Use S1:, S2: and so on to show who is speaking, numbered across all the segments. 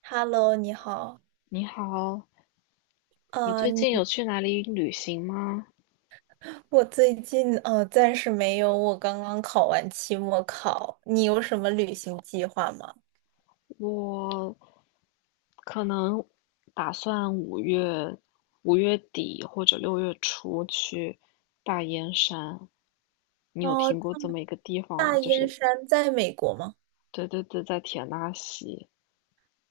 S1: Hello，你好。
S2: 你好，你最
S1: 你
S2: 近有去哪里旅行吗？
S1: 我最近暂时没有，我刚刚考完期末考。你有什么旅行计划吗？
S2: 我可能打算五月底或者六月初去大燕山。你有
S1: 哦，
S2: 听过这么一个地方
S1: 大
S2: 吗？就
S1: 燕
S2: 是
S1: 山在美国吗？
S2: 对对对，在田纳西，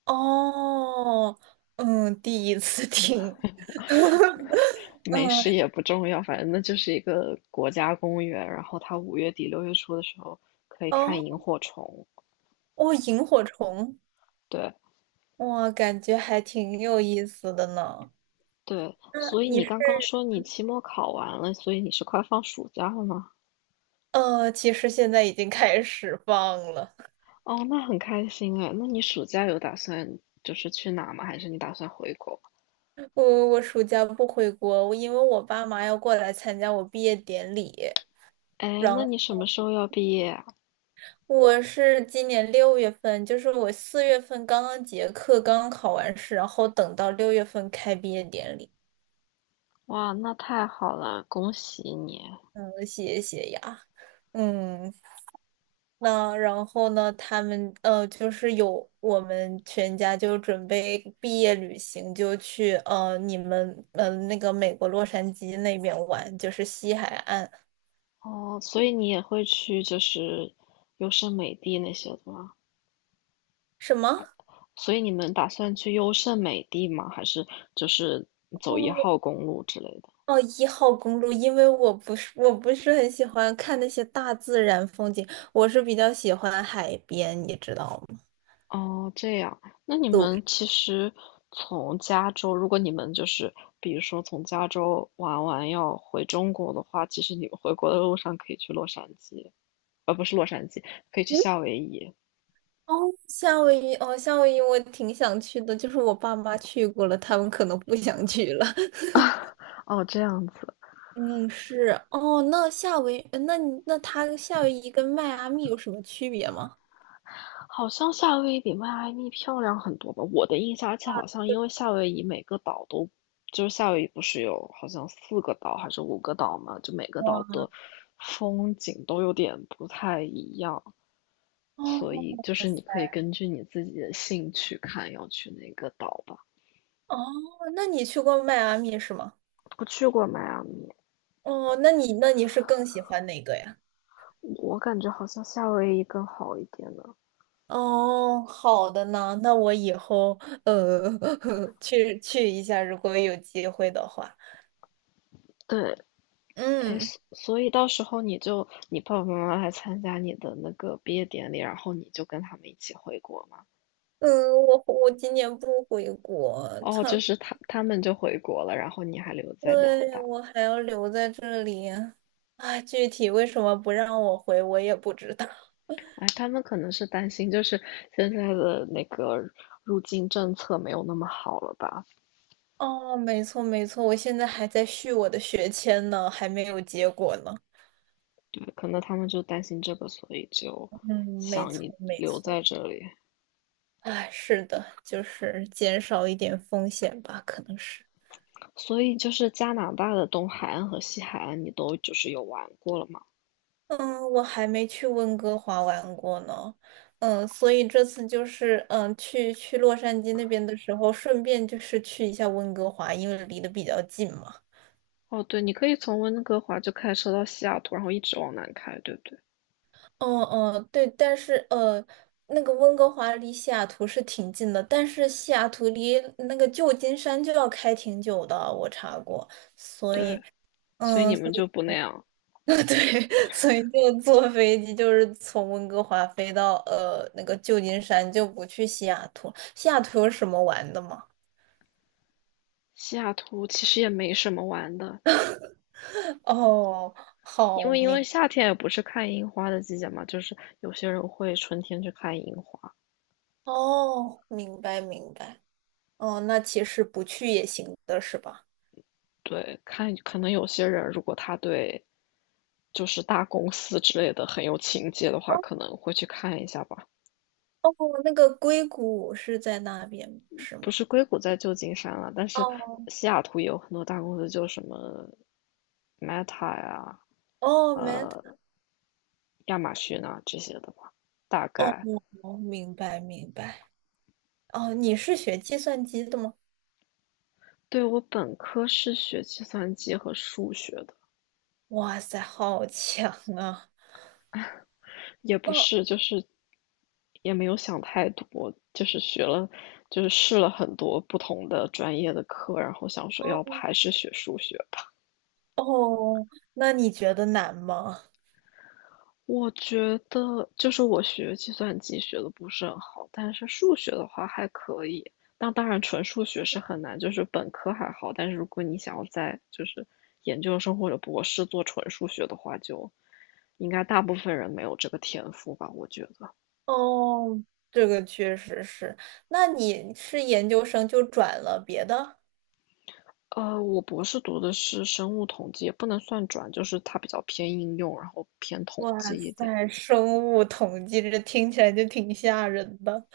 S1: 哦，嗯，第一次听。嗯，
S2: 没事也不重要，反正那就是一个国家公园。然后它五月底六月初的时候可以看
S1: 哦，
S2: 萤火虫。
S1: 哦，萤火虫，
S2: 对
S1: 哇，感觉还挺有意思的呢。
S2: 对，
S1: 那
S2: 所以
S1: 你
S2: 你
S1: 是
S2: 刚刚说你期末考完了，所以你是快放暑假了吗？
S1: 其实现在已经开始放了。
S2: 哦，那很开心哎。那你暑假有打算就是去哪吗？还是你打算回国？
S1: 我暑假不回国，我因为我爸妈要过来参加我毕业典礼，
S2: 哎，
S1: 然
S2: 那
S1: 后
S2: 你什么时候要毕业啊？
S1: 我是今年六月份，就是我4月份刚刚结课，刚刚考完试，然后等到六月份开毕业典礼，
S2: 哇，那太好了，恭喜你！
S1: 嗯，谢谢呀，嗯，那然后呢，他们就是有我们全家就准备毕业旅行，就去你们那个美国洛杉矶那边玩，就是西海岸，
S2: 哦，所以你也会去就是优胜美地那些的吗？
S1: 什么？
S2: 所以你们打算去优胜美地吗？还是就是走一号公路之类的？
S1: 哦，一号公路，因为我不是很喜欢看那些大自然风景，我是比较喜欢海边，你知道吗？
S2: 哦，这样，那你们其实从加州，如果你们就是，比如说从加州玩完要回中国的话，其实你们回国的路上可以去洛杉矶，不是洛杉矶，可以去
S1: 嗯，
S2: 夏威夷。
S1: 哦，夏威夷，哦，夏威夷我挺想去的，就是我爸妈去过了，他们可能不想去了。
S2: 哦，这样子，
S1: 嗯，是，哦，那那它夏威夷跟迈阿密有什么区别吗？
S2: 好像夏威夷比迈阿密漂亮很多吧？我的印象，而且好像因为夏威夷每个岛都，就是夏威夷不是有好像四个岛还是五个岛嘛，就每个岛的风景都有点不太一样。所
S1: 哦，
S2: 以就是你可以根据你自己的兴趣看要去哪个岛吧。
S1: 哦，那你去过迈阿密是吗？
S2: 我去过迈阿密，
S1: 哦，那你是更喜欢哪个呀？
S2: 我感觉好像夏威夷更好一点呢。
S1: 哦，好的呢，那我以后呃 去一下，如果有机会的话。
S2: 对，哎，
S1: 嗯
S2: 所以到时候你就你爸爸妈妈来参加你的那个毕业典礼，然后你就跟他们一起回国嘛。
S1: 嗯，我今年不回国，
S2: 哦，
S1: 他
S2: 就是他们就回国了，然后你还留在加拿
S1: 对
S2: 大。
S1: 我还要留在这里。啊，具体为什么不让我回，我也不知道。
S2: 哎，他们可能是担心，就是现在的那个入境政策没有那么好了吧，
S1: 哦，没错没错，我现在还在续我的学签呢，还没有结果呢。
S2: 对，可能他们就担心这个，所以就
S1: 嗯，没
S2: 想
S1: 错
S2: 你
S1: 没
S2: 留在
S1: 错。
S2: 这里。
S1: 哎，是的，就是减少一点风险吧，可能是。
S2: 所以就是加拿大的东海岸和西海岸，你都就是有玩过了吗？
S1: 嗯，我还没去温哥华玩过呢，嗯，所以这次就是嗯，去洛杉矶那边的时候，顺便就是去一下温哥华，因为离得比较近嘛。
S2: 哦，对，你可以从温哥华就开车到西雅图，然后一直往南开，对不对？
S1: 嗯嗯，对，但是那个温哥华离西雅图是挺近的，但是西雅图离那个旧金山就要开挺久的，我查过。
S2: 对，所以
S1: 嗯，
S2: 你们
S1: 所
S2: 就
S1: 以
S2: 不那样。
S1: 对，所以就坐飞机，就是从温哥华飞到那个旧金山，就不去西雅图。西雅图有什么玩的吗？
S2: 西雅图其实也没什么玩的，
S1: 哦，
S2: 因
S1: 好
S2: 为因为
S1: 明，
S2: 夏天也不是看樱花的季节嘛，就是有些人会春天去看樱花。
S1: 哦，明白明白。哦，那其实不去也行的是吧？
S2: 对，看可能有些人如果他对就是大公司之类的很有情节的话，可能会去看一下吧。
S1: 哦，那个硅谷是在那边是
S2: 不
S1: 吗？
S2: 是硅谷在旧金山了，但是
S1: 哦
S2: 西雅图也有很多大公司，就什么 Meta 呀、
S1: 哦
S2: 呃亚马逊啊这些的吧。大
S1: 哦，
S2: 概
S1: 哦明白明白。哦，你是学计算机的吗？
S2: 对我本科是学计算机和数学的，
S1: 哇塞，好强啊！
S2: 也不
S1: 那
S2: 是就是也没有想太多，就是学了就是试了很多不同的专业的课，然后想说要不
S1: 哦
S2: 还是学数学
S1: 哦，那你觉得难吗？
S2: 我觉得就是我学计算机学的不是很好，但是数学的话还可以。但当然，纯数学是很难，就是本科还好，但是如果你想要在就是研究生或者博士做纯数学的话，就应该大部分人没有这个天赋吧，我觉得。
S1: 哦，这个确实是。那你是研究生就转了别的？
S2: 我博士读的是生物统计，也不能算转，就是它比较偏应用，然后偏统
S1: 哇
S2: 计一点，
S1: 塞，生物统计这听起来就挺吓人的。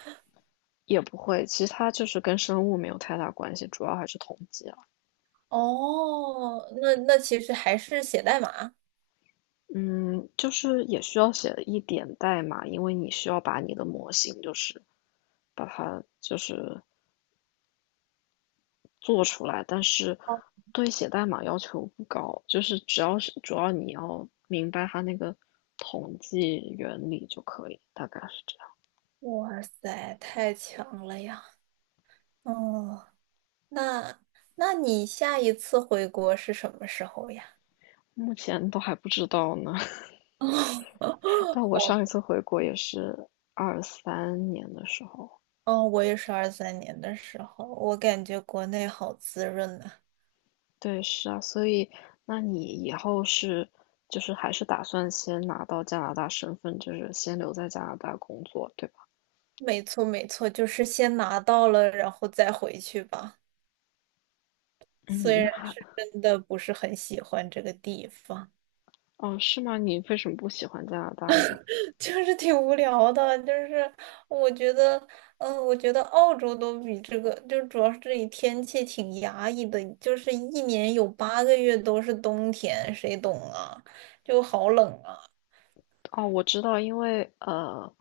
S2: 也不会，其他就是跟生物没有太大关系，主要还是统计。啊。
S1: 哦，那那其实还是写代码。
S2: 嗯，就是也需要写一点代码，因为你需要把你的模型就是把它就是做出来，但是对写代码要求不高，就是只要是主要你要明白它那个统计原理就可以，大概是这样。
S1: 哇塞，太强了呀！哦，那那你下一次回国是什么时候呀？
S2: 目前都还不知道呢，但我
S1: 哦，
S2: 上一次回国也是23年的时候。
S1: 哦，我也是23年的时候，我感觉国内好滋润啊。
S2: 对，是啊，所以那你以后是就是还是打算先拿到加拿大身份，就是先留在加拿大工作，对吧？
S1: 没错，没错，就是先拿到了，然后再回去吧。虽
S2: 嗯，
S1: 然
S2: 那还
S1: 是真的不是很喜欢这个地方。
S2: 哦，是吗？你为什么不喜欢加拿大呢？
S1: 就是挺无聊的，就是我觉得，我觉得澳洲都比这个，就主要是这里天气挺压抑的，就是一年有8个月都是冬天，谁懂啊？就好冷啊！
S2: 哦，我知道，因为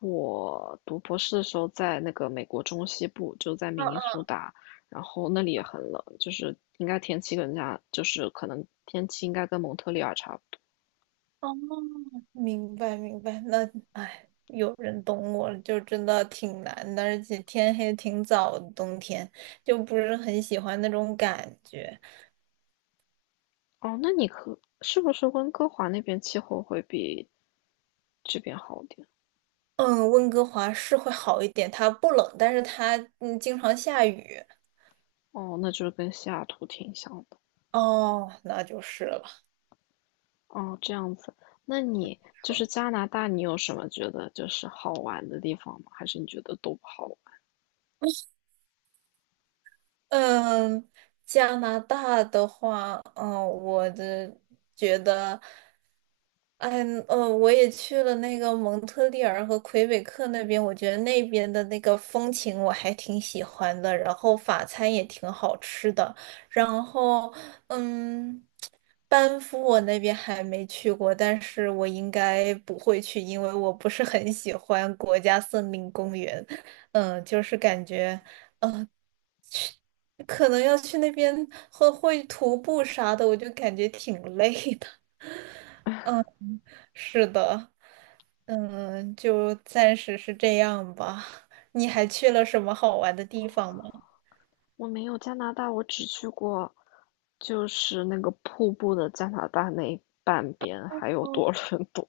S2: 我读博士的时候在那个美国中西部，就在
S1: 啊
S2: 明尼
S1: 啊
S2: 苏达，然后那里也很冷，就是应该天气跟加，就是可能天气应该跟蒙特利尔差不多。
S1: 哦，明白明白，那哎，有人懂我了就真的挺难的，而且天黑挺早的，冬天就不是很喜欢那种感觉。
S2: 哦，那你可是不是温哥华那边气候会比这边好点？
S1: 嗯，温哥华是会好一点，它不冷，但是它经常下雨。
S2: 哦，那就是跟西雅图挺像的。
S1: 哦，那就是了。
S2: 哦，这样子。那你就是加拿大，你有什么觉得就是好玩的地方吗？还是你觉得都不好玩？
S1: 嗯，加拿大的话，嗯，我的觉得，哎，我也去了那个蒙特利尔和魁北克那边，我觉得那边的那个风情我还挺喜欢的，然后法餐也挺好吃的，然后，嗯，班夫我那边还没去过，但是我应该不会去，因为我不是很喜欢国家森林公园。嗯，就是感觉。可能要去那边会徒步啥的，我就感觉挺累的。是的，嗯，就暂时是这样吧。你还去了什么好玩的地方吗？
S2: 我没有加拿大，我只去过就是那个瀑布的加拿大那半边，还有
S1: 哦
S2: 多 伦多。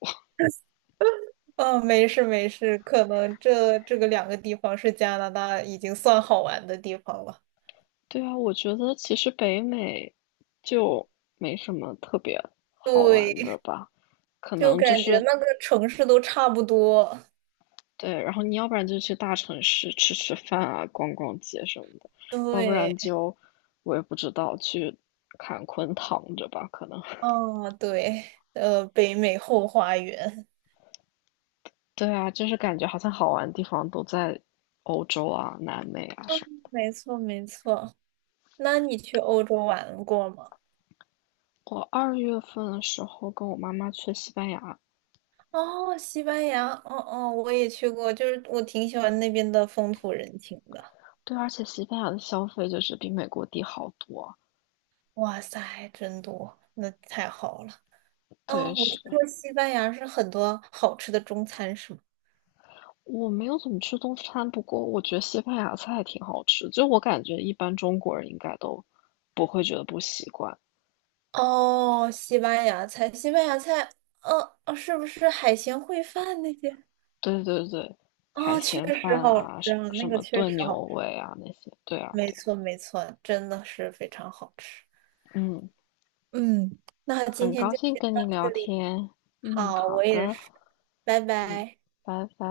S1: 哦没事没事，可能这个2个地方是加拿大已经算好玩的地方了。
S2: 对啊，我觉得其实北美就没什么特别好玩的
S1: 对，
S2: 吧，可
S1: 就
S2: 能就
S1: 感觉
S2: 是
S1: 那个城市都差不多。
S2: 对，然后你要不然就去大城市吃吃饭啊，逛逛街什么的，要不然
S1: 对，
S2: 就我也不知道去坎昆躺着吧，可能。
S1: 哦，对，北美后花园，
S2: 对啊，就是感觉好像好玩的地方都在欧洲啊、南美啊什么。
S1: 没错没错。那你去欧洲玩过吗？
S2: 我二月份的时候跟我妈妈去西班牙，
S1: 哦，西班牙，哦哦，我也去过，就是我挺喜欢那边的风土人情的。
S2: 对，而且西班牙的消费就是比美国低好多啊。
S1: 哇塞，真多，那太好了。哦，
S2: 对，
S1: 我听
S2: 是
S1: 说西班牙是很多好吃的中餐，是吗？
S2: 我没有怎么吃中餐，不过我觉得西班牙菜挺好吃，就我感觉一般中国人应该都不会觉得不习惯。
S1: 哦，西班牙菜，西班牙菜，是不是海鲜烩饭那些？
S2: 对对对，海
S1: 哦，确
S2: 鲜
S1: 实
S2: 饭
S1: 好
S2: 啊，
S1: 吃
S2: 什
S1: 啊，
S2: 什
S1: 那个
S2: 么
S1: 确
S2: 炖
S1: 实好
S2: 牛
S1: 吃，
S2: 尾啊那些，对啊
S1: 没
S2: 对啊，
S1: 错没错，真的是非常好吃。
S2: 嗯，
S1: 嗯，那今
S2: 很
S1: 天
S2: 高
S1: 就
S2: 兴
S1: 先
S2: 跟
S1: 到
S2: 你
S1: 这
S2: 聊
S1: 里。
S2: 天，嗯，
S1: 好，
S2: 好
S1: 我也
S2: 的，
S1: 是，拜
S2: 嗯，
S1: 拜。
S2: 拜拜。